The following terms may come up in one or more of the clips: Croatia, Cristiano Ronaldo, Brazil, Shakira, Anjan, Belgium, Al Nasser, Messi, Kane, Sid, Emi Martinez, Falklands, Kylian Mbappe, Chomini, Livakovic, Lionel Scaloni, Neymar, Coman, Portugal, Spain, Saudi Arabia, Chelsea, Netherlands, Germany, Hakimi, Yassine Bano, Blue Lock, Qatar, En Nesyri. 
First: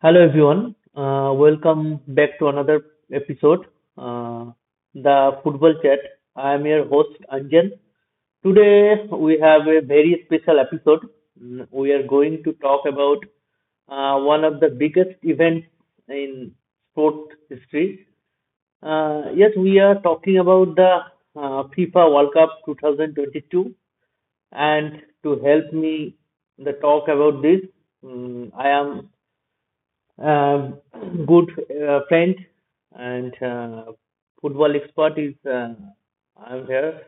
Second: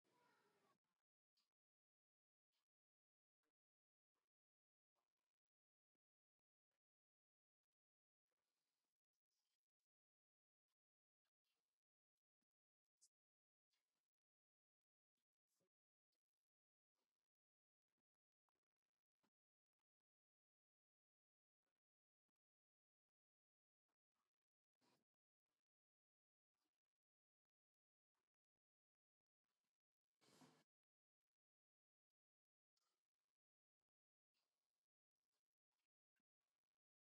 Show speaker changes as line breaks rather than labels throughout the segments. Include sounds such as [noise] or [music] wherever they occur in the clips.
Hello, everyone. Welcome back to another episode, uh, the Football Chat. I am your host, Anjan. Today, we have a very special episode. Mm, we are going to talk about one of the biggest events in sport history. Yes, we are talking about the FIFA World Cup 2022. And to help me in the talk about this, I am um good friend and football expert is I'm here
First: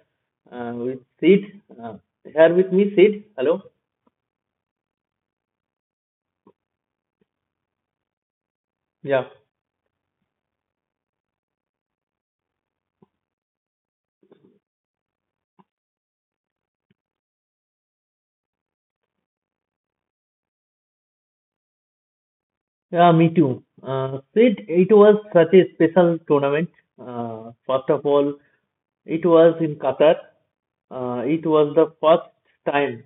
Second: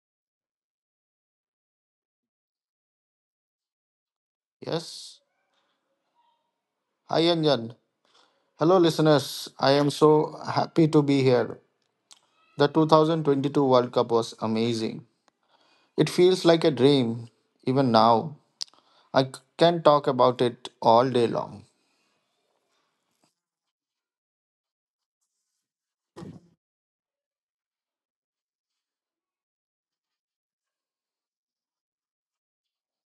uh, with Sid. Uh, here with me, Sid. Hello.
Yes. Hi, Anjan. Hello,
Yeah.
listeners. I am so happy to be here. The 2022 World Cup was amazing. It feels like a dream, even now. I can talk about it all day long.
Yeah, me too. Sid, it was such a special tournament. First of all, it was in Qatar. It was the first time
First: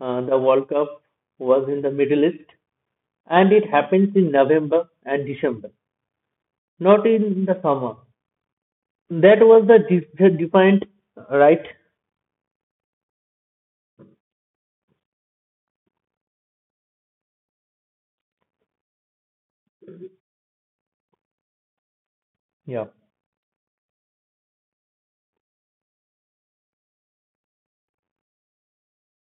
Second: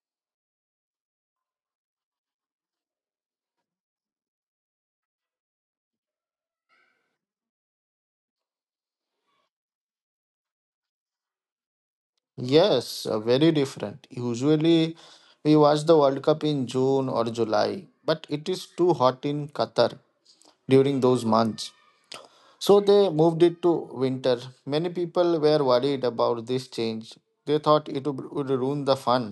the World Cup was in the Middle East, and it happens in November and December, not in the summer. That was the defiant, right?
Yes, very different. Usually, we watch the World Cup in June or July, but it is too hot in Qatar during those months. So
Yeah.
they moved it to winter. Many people were worried about this change. They thought it would ruin the fun.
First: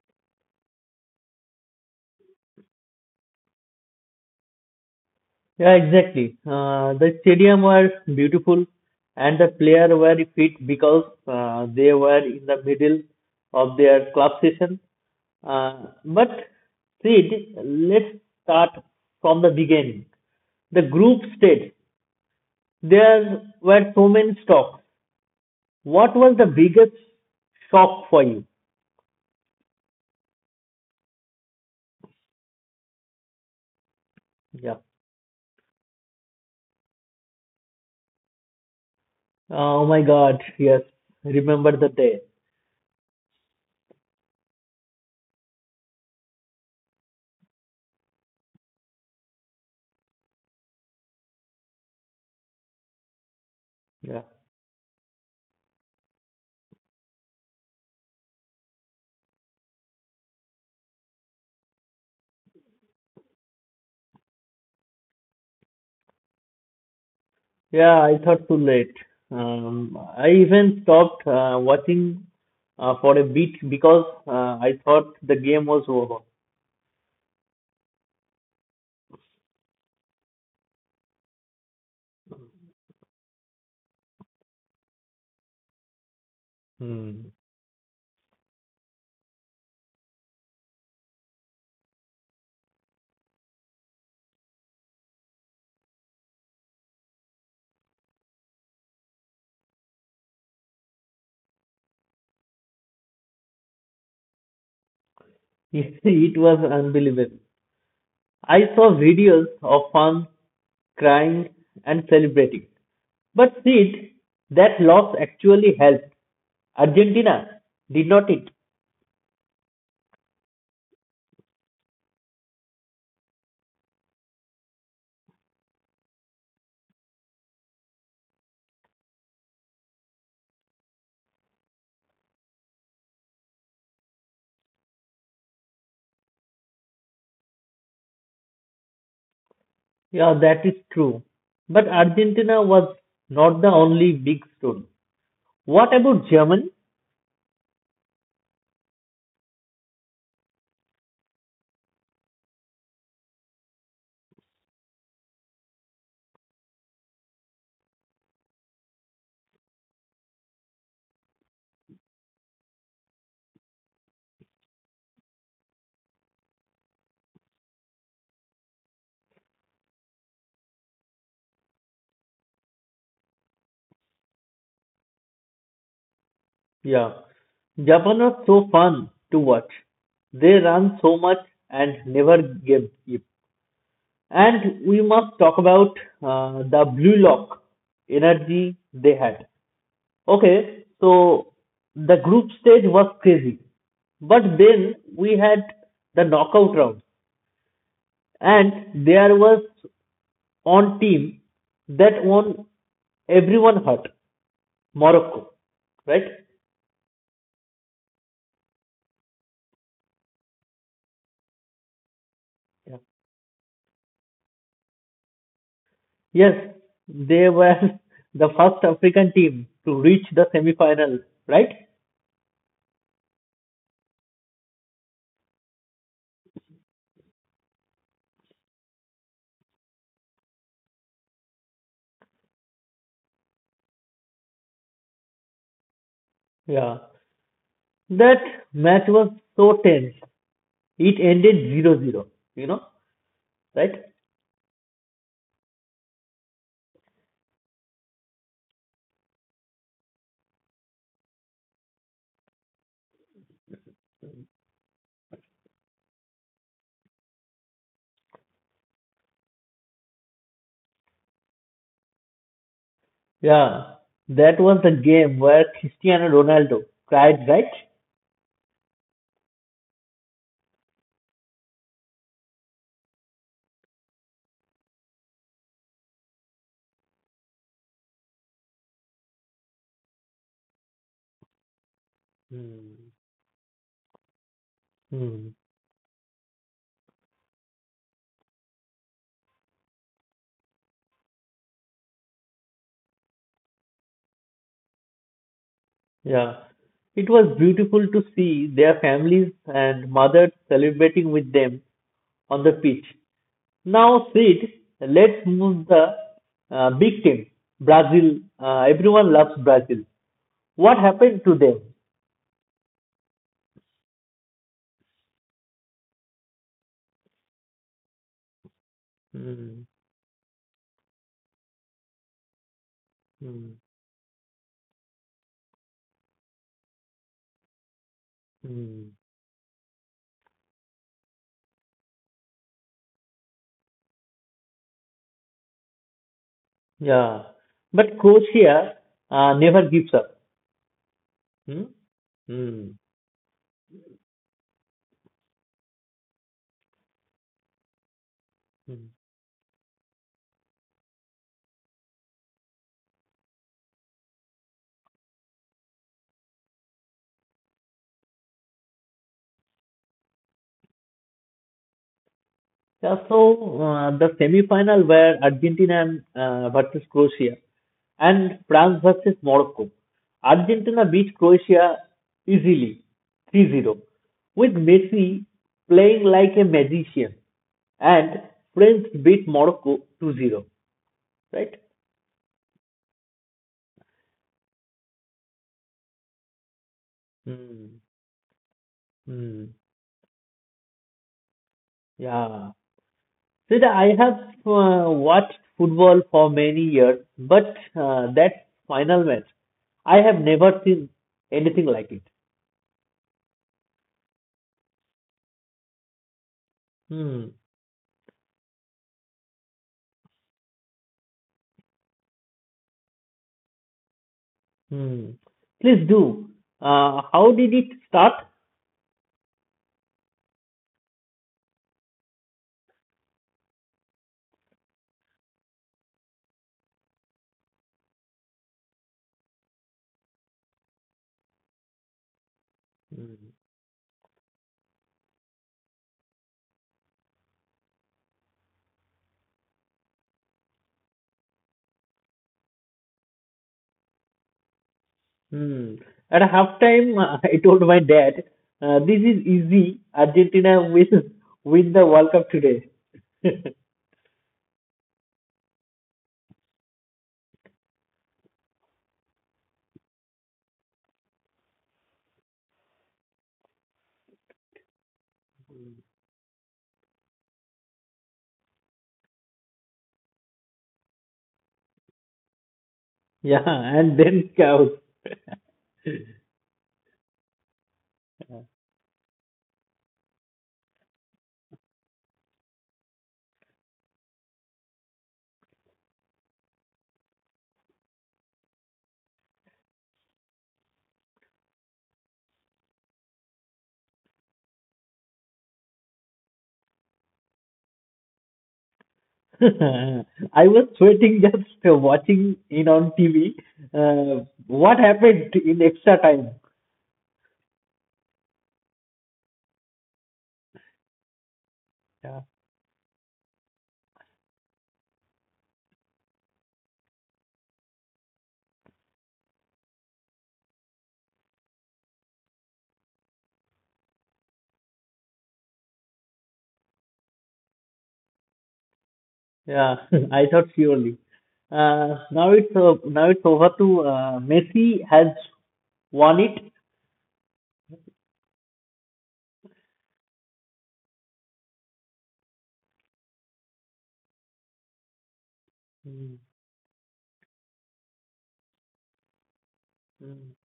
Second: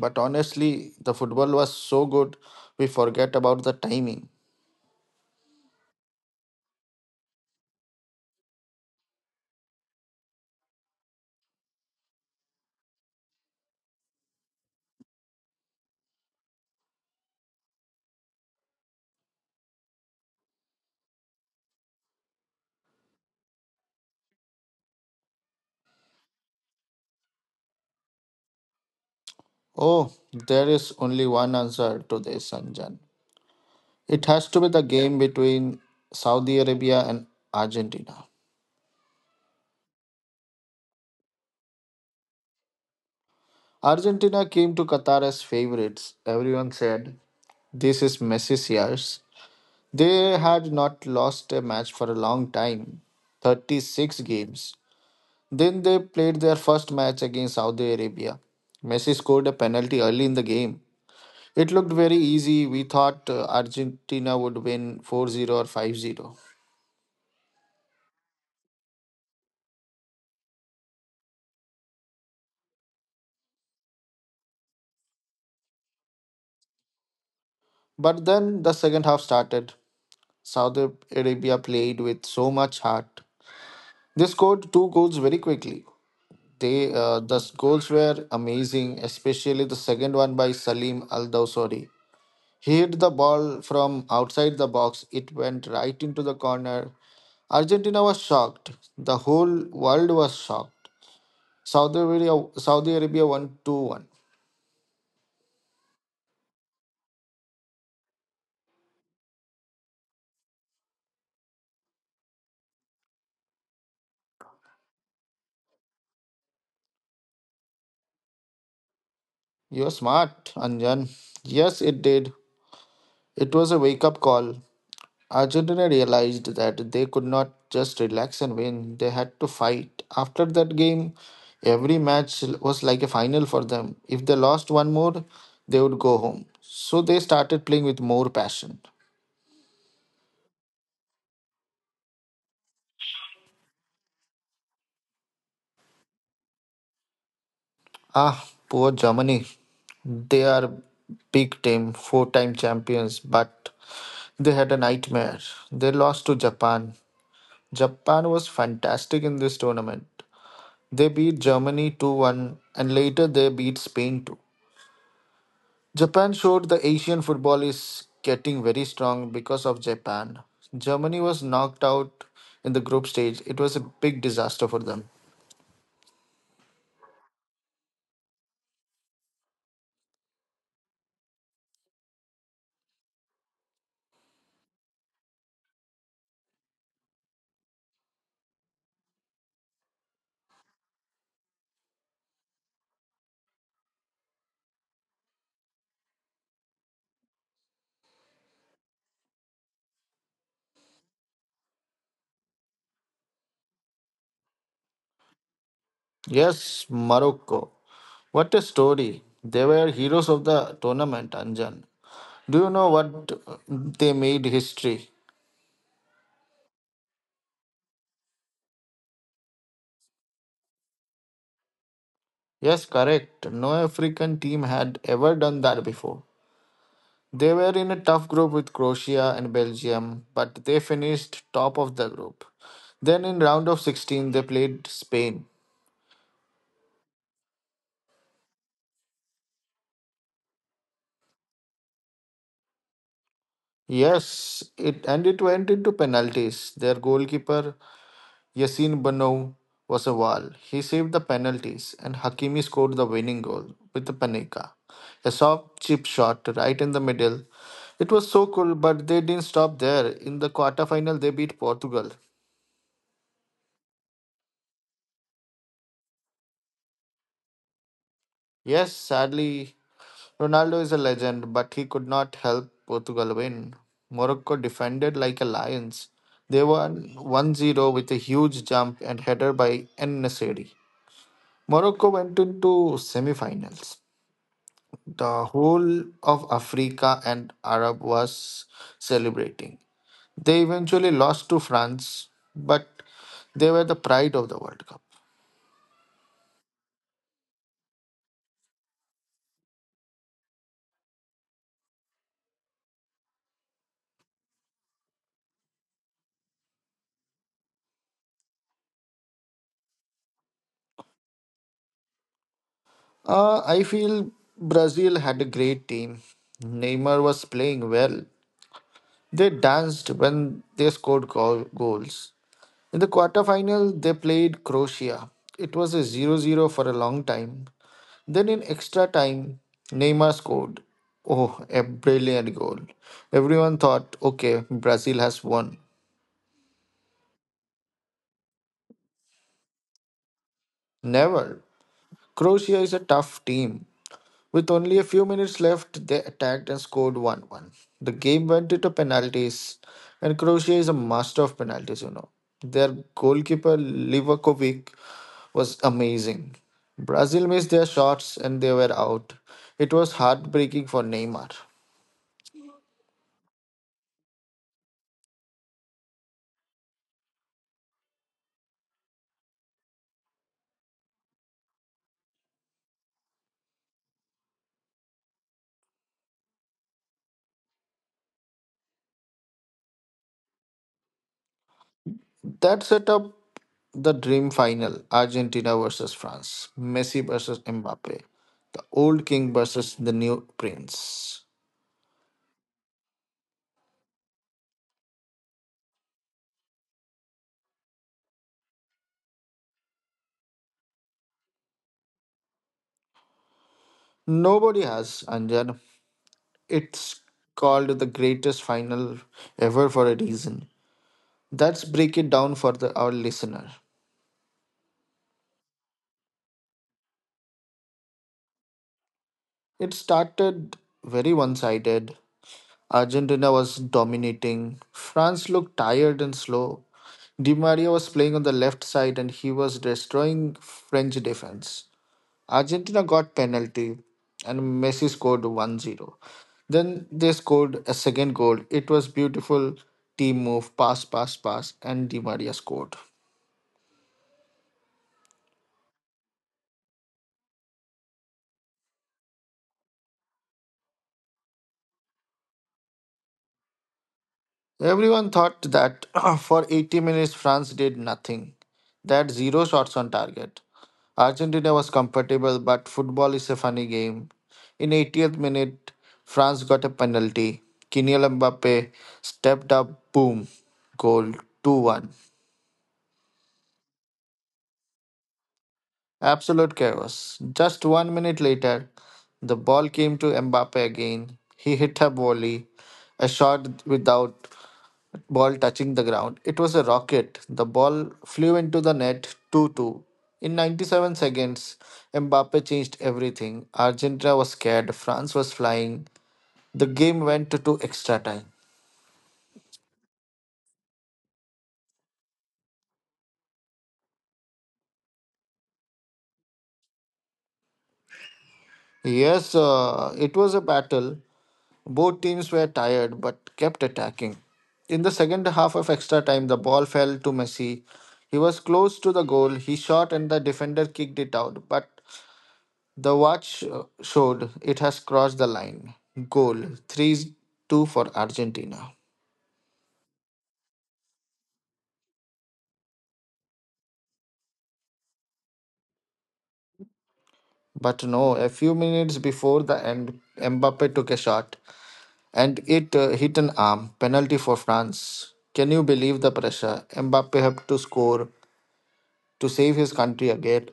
But honestly, the football was so good, we forget about the timing.
Yeah, exactly. The stadium were beautiful, and the player were fit because they were in the middle of their club session. But Sid, let's start from the beginning. The group stage. There were so many stocks. What was the biggest shock for you?
Oh, there is only one answer to this, Sanjan. It has to be
Yeah.
the game between Saudi Arabia and Argentina.
Oh my God. Yes. Remember the day.
Argentina came to Qatar as favorites. Everyone said, "This is Messi's years." They had not lost a match for a long time, 36
Yeah.
games. Then they played their first match against Saudi Arabia. Messi scored a penalty early in the game. It looked very easy. We thought Argentina would win 4-0 or 5-0.
Yeah, I thought too late. I even stopped watching for a bit because I thought the game was over.
But then the second half started. Saudi Arabia played with so much heart. They scored two goals very quickly. They, uh,
Hmm. [laughs]
the goals were amazing, especially the second one by Salim Al Dawsari. He hit the ball from outside the box. It went right into the corner. Argentina was shocked. The whole world was shocked. Saudi Arabia won 2-1.
It was unbelievable. I saw videos of fans crying and celebrating. But see, that loss actually helped Argentina, did not it?
You're smart, Anjan. Yes, it did. It was a wake up call. Argentina realized that they could not just relax and win, they had to fight. After that game, every match was like a final for them. If they lost one more, they would go home. So they started playing with more passion.
Yeah, that is true. But Argentina was not the only big story. What about Germany?
Ah, poor Germany. They are big team, four-time champions, but they had a nightmare. They lost to Japan. Japan was fantastic in this tournament. They beat Germany 2-1 and later they beat Spain 2. Japan showed the Asian football is getting very strong because of Japan. Germany was knocked out in the group stage. It was a big disaster for them.
Yeah. Japan was so fun to watch. They ran so much and never gave up. And we must talk about the Blue Lock energy they had. Okay, so the group stage was crazy. But then we had the knockout round, and there was one team that won everyone hurt, Morocco, right?
Yes, Morocco. What a story. They were heroes of the tournament, Anjan. Do you know
Yeah.
what they made history?
Yes, they were [laughs] the first African team to reach the semi-final, right?
Yes, correct. No African team had ever done that before. They were in a tough group with Croatia and Belgium, but they finished top of the group. Then in round of 16 they played Spain.
Yeah. That match was so tense. It ended zero-zero. you know, right?
Yes, it and it went into penalties. Their goalkeeper Yassine Bano was a wall. He saved the penalties and Hakimi scored the winning goal with the Panenka, a soft chip shot right in the middle. It was so cool, but they didn't stop there. In the quarterfinal they beat Portugal.
Yeah. That was the game where Cristiano Ronaldo cried, right?
Yes, sadly, Ronaldo is a legend, but he could not help Portugal win. Morocco defended like a lions. They won 1-0 with a huge jump and header by En Nesyri. Morocco went into
Hmm.
semi-finals.
Hmm.
The whole of Africa and Arab was celebrating. They eventually lost to France, but they were the pride of the World Cup.
Yeah. It was beautiful to see their families and mothers celebrating with them on the pitch. Now, Sid, let's move the big team. Brazil. Everyone loves Brazil. What happened to them?
I feel Brazil had a great team. Neymar was playing well. They
Hmm,
danced when they scored goals. In the
hmm,
quarterfinal, they played Croatia. It was a zero-zero for a long time. Then, in extra
hmm.
time, Neymar scored. Oh, a brilliant goal. Everyone thought, okay, Brazil has won.
Yeah. But Croatia never gives up.
Never.
Hmm,
Croatia is
hmm,
a tough team. With only a few minutes left, they attacked and scored 1-1. The game went into
hmm.
penalties, and Croatia is a master of penalties, you know. Their goalkeeper, Livakovic, was amazing. Brazil missed their shots and they were out. It was heartbreaking for Neymar.
Yeah, so the semi-final were Argentina and, versus Croatia and France versus Morocco. Argentina beat Croatia easily, 3-0, with Messi playing like a magician. And France beat Morocco 2-0, right?
That set up the dream final: Argentina versus France, Messi versus
Hmm.
Mbappe, the old king
Hmm.
versus the new prince.
Yeah. I have watched football for many years, but that final match, I have never seen anything like it.
Nobody has, Anjan. It's
Hmm.
called the greatest final ever for a reason. Let's break it down for our listener.
Hmm. Please do. How did it start?
It started very one sided. Argentina was dominating. France looked tired and slow. Di Maria was playing on the left side and he was destroying French defense. Argentina got
Hmm.
penalty and Messi scored 1-0. Then they scored a second goal. It was beautiful team move: pass, pass, pass, and Di Maria scored.
Hmm. At halftime, [laughs] I told my dad, "This is easy. Argentina will [laughs] win the World Cup today." [laughs]
Everyone thought that [clears throat] for 80 minutes France did nothing. That zero shots on target. Argentina was comfortable, but football is a funny game. In 80th minute, France got a penalty. Kylian Mbappe stepped up, boom, goal 2-1.
Yeah. And then chaos.
Absolute chaos. Just one minute later, the ball came to Mbappe again. He hit a volley, a shot without ball touching the ground. It was a rocket. The ball flew into the net 2-2. In 97 seconds, Mbappe changed everything. Argentina was scared, France was flying. The game went to extra time.
[laughs] I was sweating just watching it on TV. What happened in extra time?
Yes, it was a battle. Both
Yeah,
teams were tired but kept attacking. In the second half of extra time, the ball fell to Messi. He was close to the goal. He shot and the defender kicked it out, but the watch showed it has crossed the line. Goal, 3-2 for Argentina.
yeah. [laughs] I thought surely. Now it's over to Messi has won it.
But no, a few minutes before the end, Mbappe took a shot and it hit an arm. Penalty for France. Can you believe the
Mm,
pressure? Mbappe had to score to save his country
mm,
again.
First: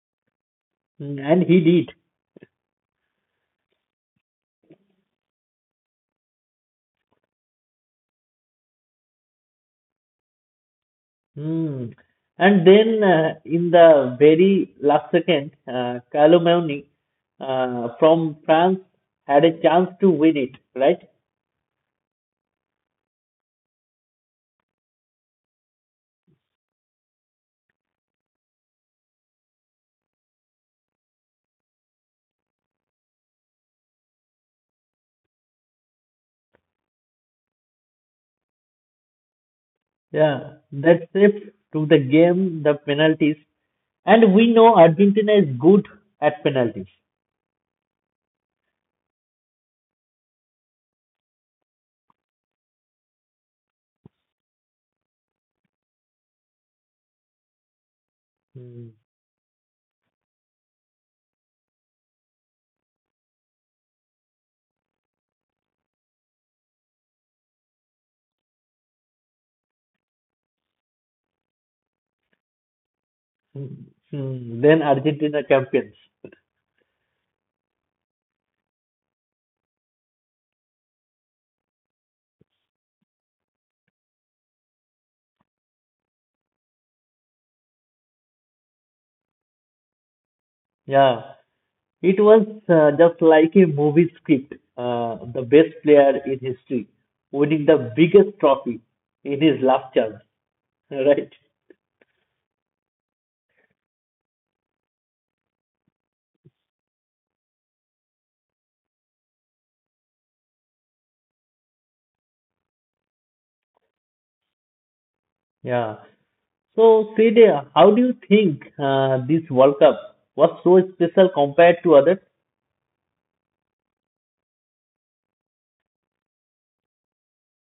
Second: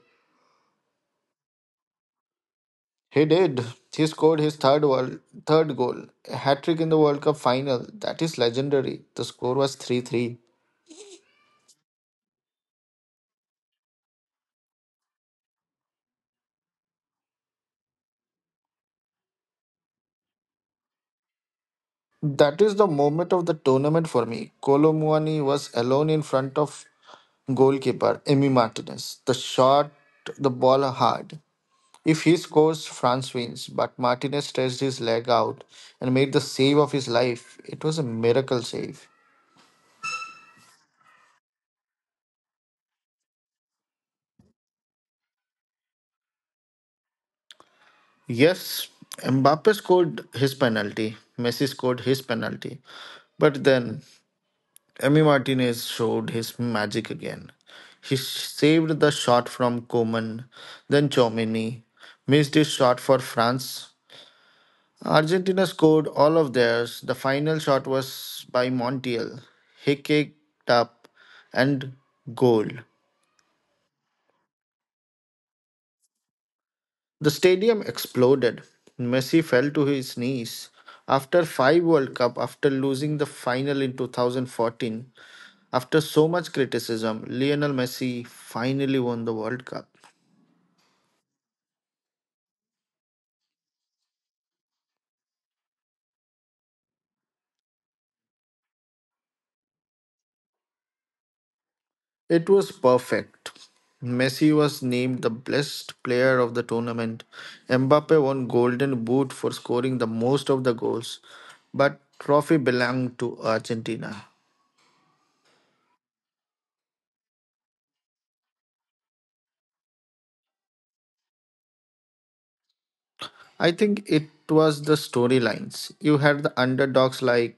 mm, and he did.
He did. He scored his third goal, a hat trick in the World Cup final. That is legendary. The score was 3-3.
Mm. And then in the very last second, Calumny from France had a chance to win it, right?
That is the moment of the tournament for me. Kolo Muani was alone in front of goalkeeper Emi Martinez. The shot, the ball hard. If he scores, France wins. But Martinez stretched his leg out and made the save of his life. It was a miracle save.
Yeah, that shift to the game, the penalties, and we know Argentina is good at penalties.
Yes, Mbappe scored his penalty. Messi scored his penalty. But then Emi Martinez showed his magic again. He
Hmm.
saved the shot from Coman, then Chomini missed his shot for France. Argentina scored all of theirs. The final shot was by Montiel. He kicked up and goal.
Hmm. Then Argentina champions.
The stadium exploded. Messi fell to his knees. After five World Cup, after losing the final in 2014, after so much criticism, Lionel Messi finally won the World Cup.
Yeah, it was just like a movie script. The best player in history winning the biggest trophy in his last chance, [laughs] right?
It was perfect. Messi was named the best player of the tournament. Mbappe won Golden Boot for scoring the most of the goals, but trophy belonged to Argentina.
Yeah. So, Sede, how do you think this World Cup was so special compared to
I think it was the storylines. You had the underdogs like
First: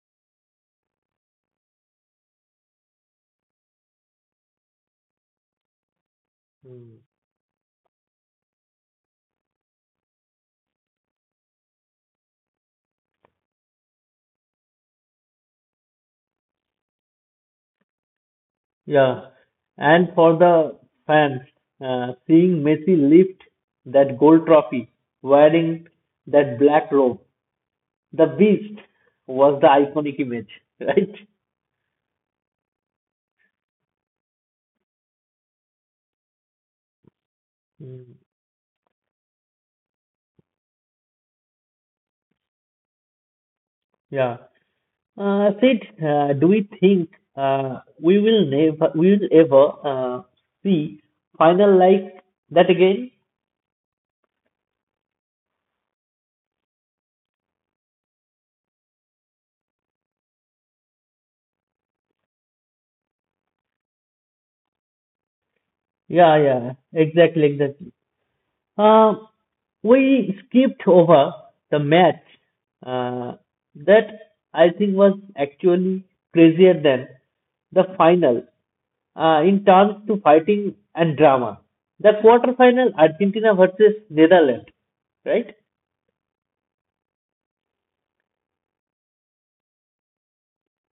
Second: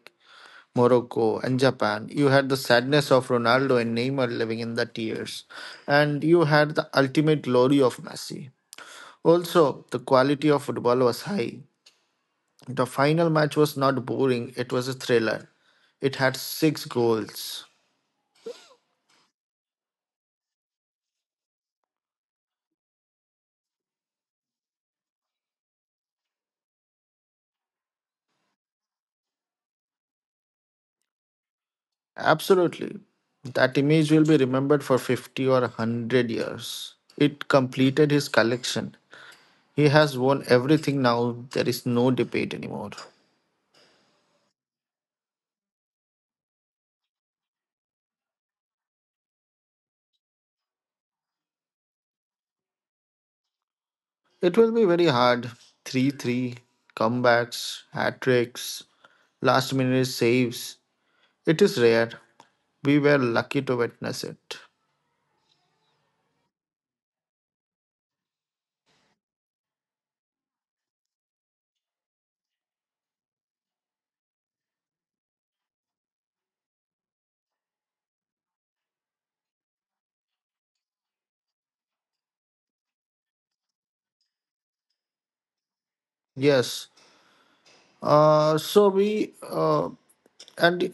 Morocco and Japan, you had the sadness of Ronaldo and Neymar living in the tears, and you had the
others?
ultimate glory of Messi. Also, the quality of football was high. The final match was not boring, it was a thriller. It had six goals.
Yeah, and for the fans, seeing Messi lift that gold trophy, wearing that black robe, the beast was the iconic image, [laughs] right?
Absolutely. That image will be remembered for 50 or 100 years. It completed
Mm.
his collection. He has won everything now, there is no debate anymore.
Yeah. Sid, do we think we will never, we will ever uh, see final like that again?
It will be very hard. 3-3 comebacks, hat tricks, last minute saves. It is rare. We were lucky to witness it.
Yeah, yeah, exactly, exactly. Um, we skipped over the match uh, that I think was actually crazier than the final in terms to fighting and drama. The quarterfinal, Argentina versus Netherlands, right?
Yes. Uh, so we uh, and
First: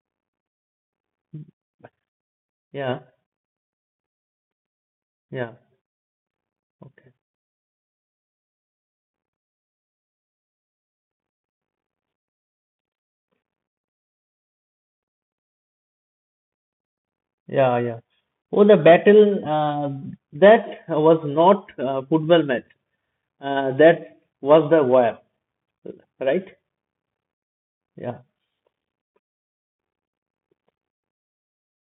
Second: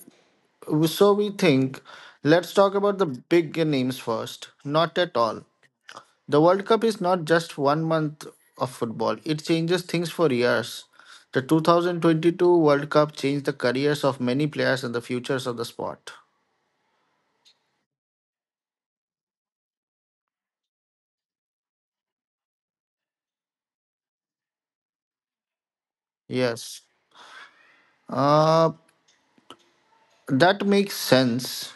so we think. Let's talk about
Yeah,
the big names first. Not at all.
yeah,
The World Cup is
okay,
not just one month of football. It changes things for years. The 2022 World Cup changed the careers of many players and the futures of the sport.
yeah, yeah. Oh, the battle that was not football match. That was the war, right?
Yes.
Yeah,
Uh, that makes sense.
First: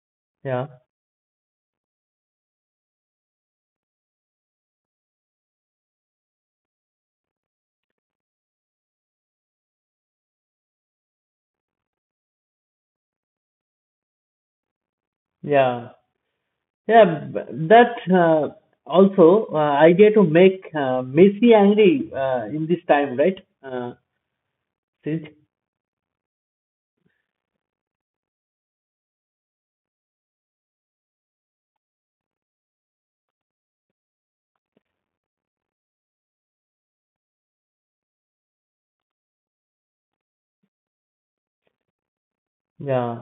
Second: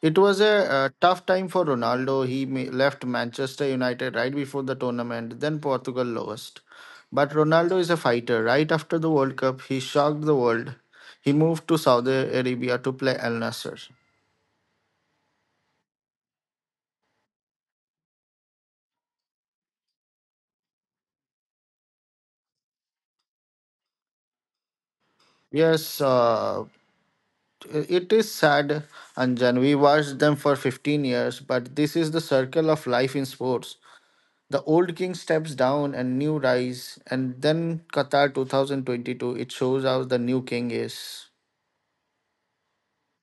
It was a,
yeah,
uh tough time for Ronaldo. He left Manchester United right before the tournament, then Portugal lost. But Ronaldo is a fighter. Right after the World Cup, he shocked the world. He moved to Saudi Arabia to play Al Nasser.
yeah. Yeah, b- that also idea to make Messi angry in this time, right? Sid?
Yes, it is sad, Anjan. We watched them for 15 years, but this is the circle of life in sports. The old king steps down and new rise, and then Qatar 2022, it shows how the new king is.
Yeah.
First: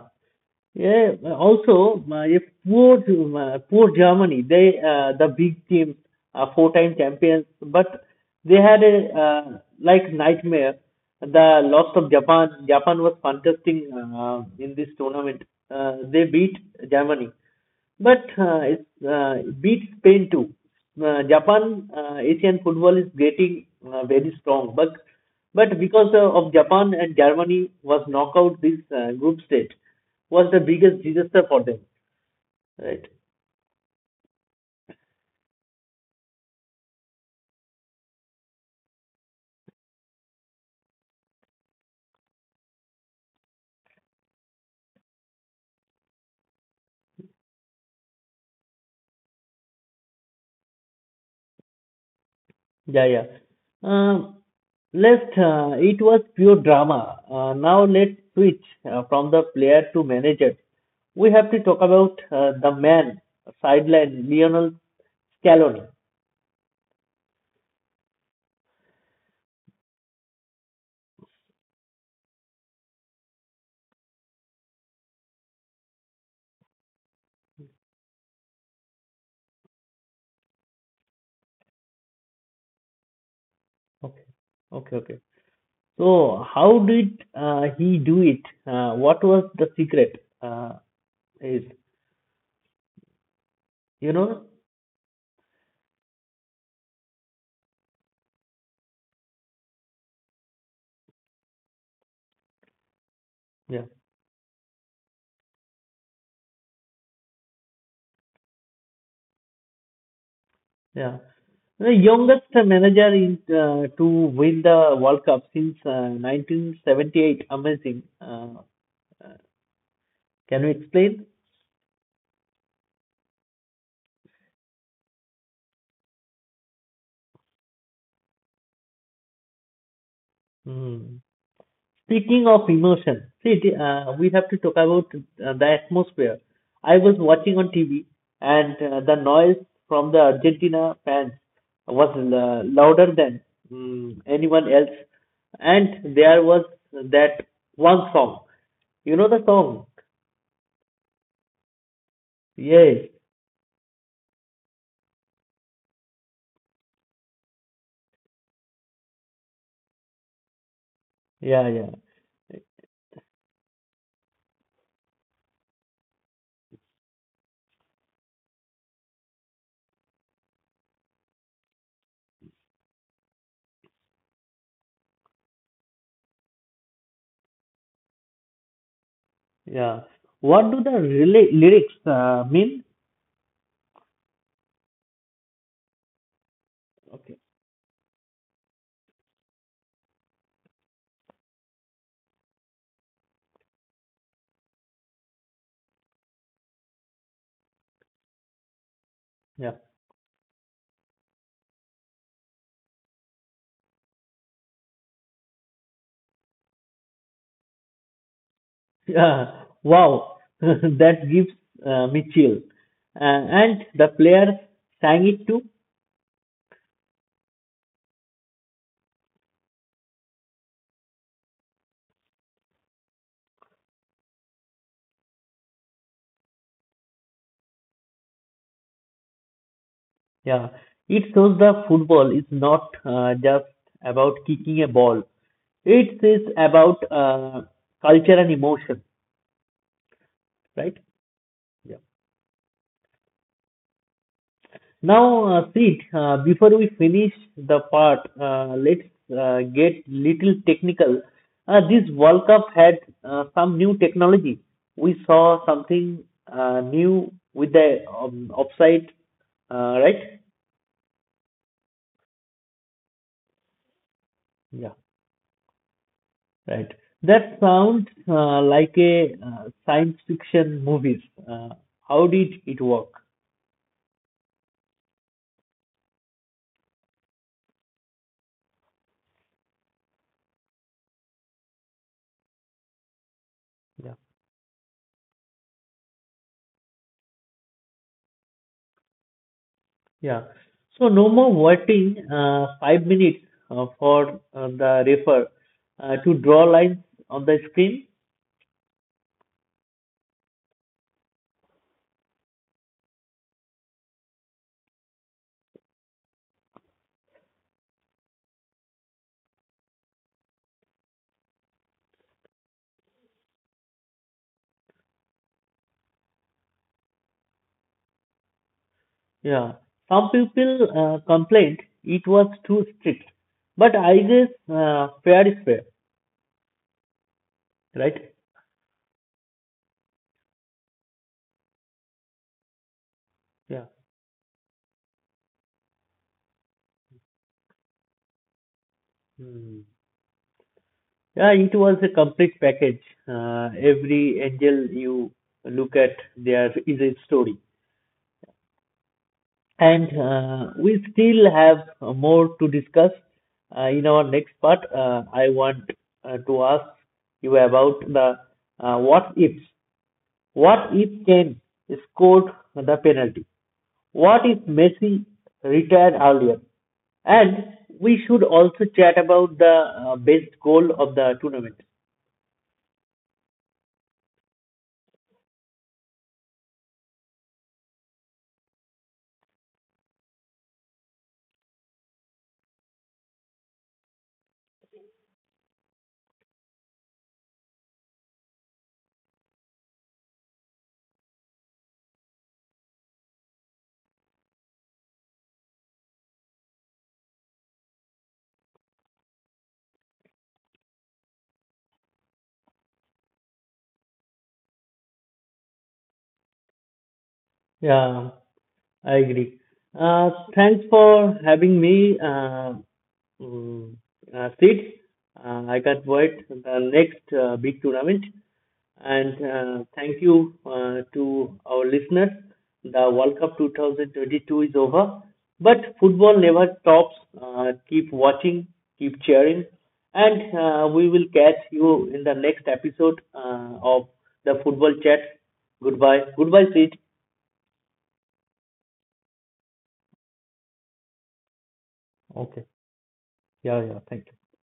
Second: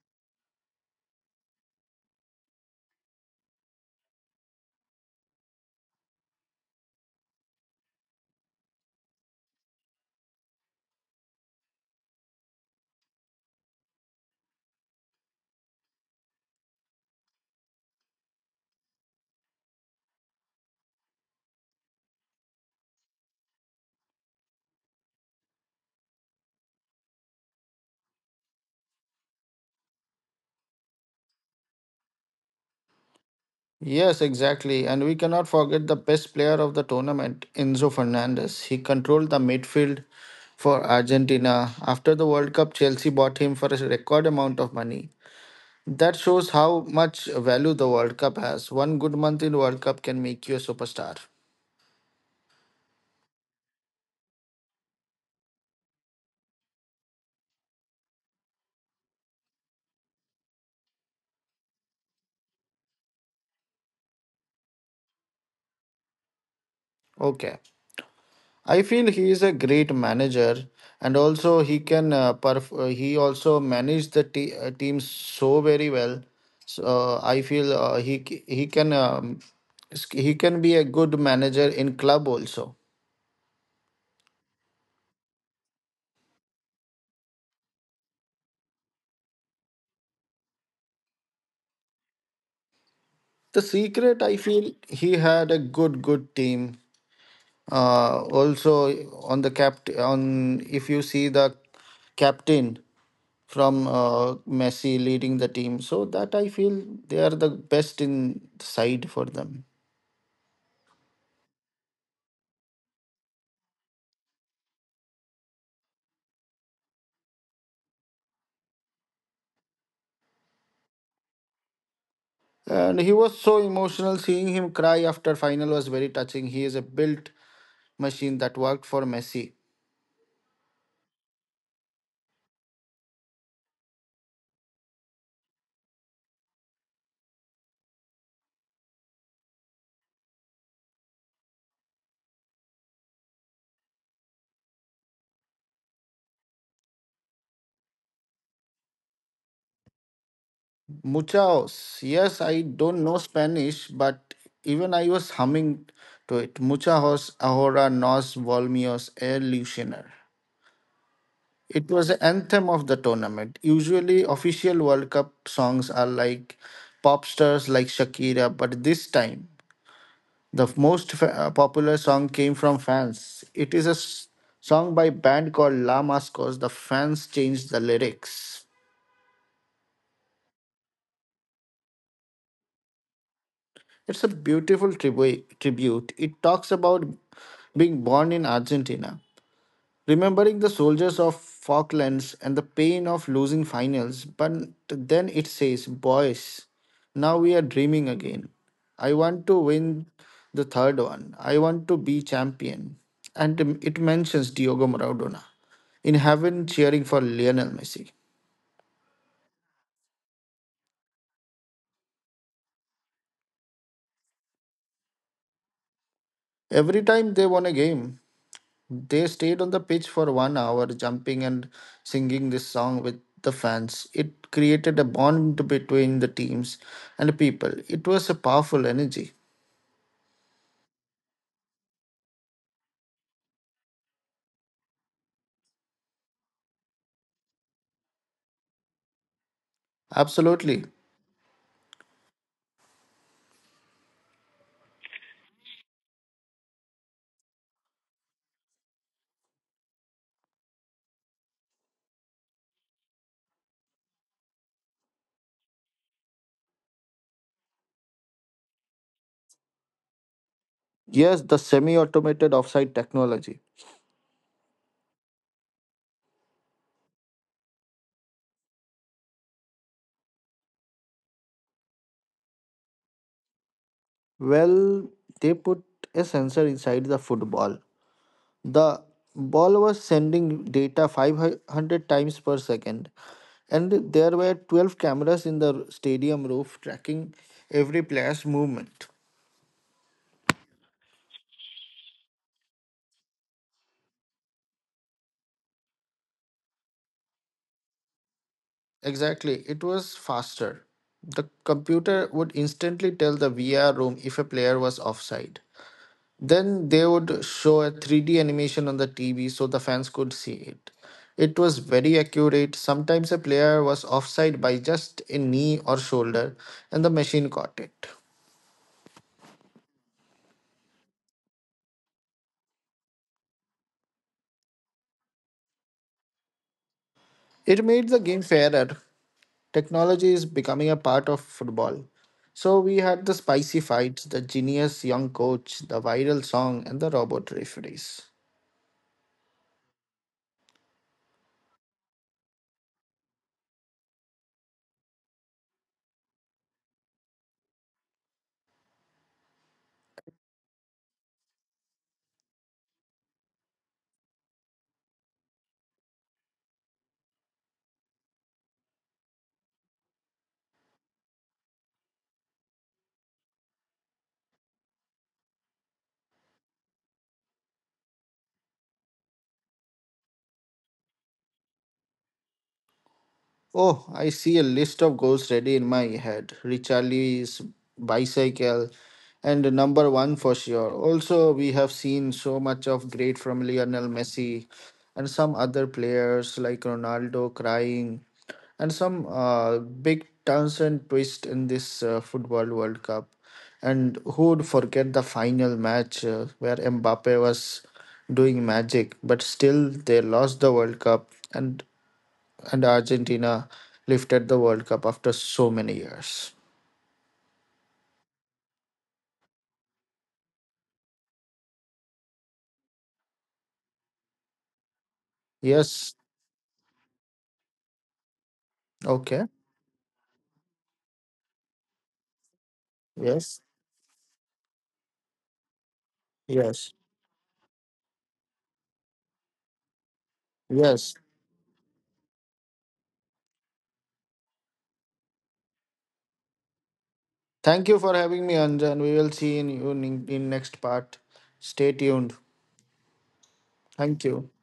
Yeah. Also, if poor poor Germany, they the big team, four-time champions, but they had a like nightmare. The loss of Japan. Japan was contesting in this tournament. They beat Germany, but it beat Spain too. Japan Asian football is getting very strong, but because of Japan and Germany was knockout this group stage was the biggest disaster for them, right?
Yes, exactly. And we cannot forget the best player of the tournament, Enzo Fernandez. He controlled the midfield for Argentina. After the World Cup, Chelsea bought him for a record amount of money. That shows how much value the World Cup has. One good month in World Cup can make you a superstar.
Yeah, yeah. Um, let it was pure drama. Now let's switch from the player to manager. We have to talk about the man sideline, Lionel Scaloni.
Okay. I feel he is a great manager, and also he also manage the team so very well. So I feel he c- he can sk- he can be a good manager in club also.
Okay, okay, okay. So how did he do it? What was the secret? Is
The
you
secret I
know?
feel he had a good team. Also, on the capt on if you see the captain
Yeah,
from Messi leading the team, so that I feel they are the best in the side for them.
yeah. The youngest manager in to win the World Cup since 1978. Amazing. Uh, can you explain?
And he was so emotional seeing him cry after final was very touching. He is a built machine that worked for Messi.
Hmm. Speaking of emotion, see, we have to talk about the atmosphere. I was watching on TV, and the noise from the Argentina fans was louder than anyone else. And there was that one song. You know the song?
Muchos. Yes, I don't
Yes.
know Spanish, but even I was humming to it. Muchos ahora nos volmios ilusionar.
Yeah, yeah.
It was the anthem of the tournament. Usually, official World Cup songs are like pop stars like Shakira, but this time the most popular song came from fans. It is a song by band called La Mascos. The fans changed the lyrics.
Yeah. What do lyrics mean?
It's a beautiful tribute. It talks about
Okay.
being born in Argentina, remembering the soldiers of Falklands and the pain of losing finals. But then it says, "Boys, now we are dreaming again. I want to
Yeah.
win the third one. I want to be champion." And it mentions Diogo Maradona in heaven cheering for Lionel Messi.
Yeah. Wow. [laughs] That gives me chill. And the players sang it too.
Every time they won a game, they stayed on the pitch for one hour, jumping and singing this song with the fans. It created a bond between the teams and the people. It was a powerful energy.
Yeah. It shows the football is not just about kicking a ball. It is about culture and emotion,
Absolutely.
right? Now, Preet, before we finish the part, let's get little technical. This World Cup had some new technology. We saw something new with the offside, right?
Yes, the semi automated offside technology.
Yeah, right. That sounds like a science fiction movies. How did it work?
Well, they put a sensor inside the football. The ball was sending data 500 times per second, and there were 12 cameras in the stadium roof tracking every player's movement.
Yeah. So no more waiting 5 minutes for the refer to draw lines on the screen.
Exactly, it was faster. The computer would instantly tell the VR room if a player was offside. Then they would show a 3D animation on the TV so the fans could see it. It was very accurate. Sometimes a player was offside by just a knee or shoulder, and the machine caught it.
Yeah. Some people complained it was too strict, but I guess fair is fair,
It made the
right?
game fairer. Technology is becoming a part of football. So we had the spicy
Yeah.
fights, the genius young coach, the viral song, and the robot referees.
Hmm. Yeah, it was a complete package. Every angel you look at, there is a story. And we still have more to discuss in our next part. I want to ask you about the what ifs. What if Kane scored the penalty? What if Messi retired earlier? And we should also chat about the best goal of the tournament.
Oh, I see a list of goals ready in my head. Richarlie's bicycle and number one for sure. Also, we have seen so much of great from Lionel Messi and some other players like Ronaldo crying and some big turns and twist in this football World Cup. And who would forget the final match where Mbappe was doing magic, but still they lost the World Cup. And Argentina lifted the World Cup after so many years.
Yeah, I agree. Uh, Thanks for having me, mm, Sid. I can't
Yes.
wait the next big tournament. And
Okay.
thank you to our listeners. The World Cup
Yes.
2022 is over, but football never
Yes.
stops. Keep watching, keep cheering, and we
Yes.
will catch you in the next episode of the Football Chat. Goodbye. Goodbye, Sid.
Thank you for having me, Anjan. We will see in you in next part. Stay tuned.
Okay. Yeah, yeah.
Thank
Thank
you.
you.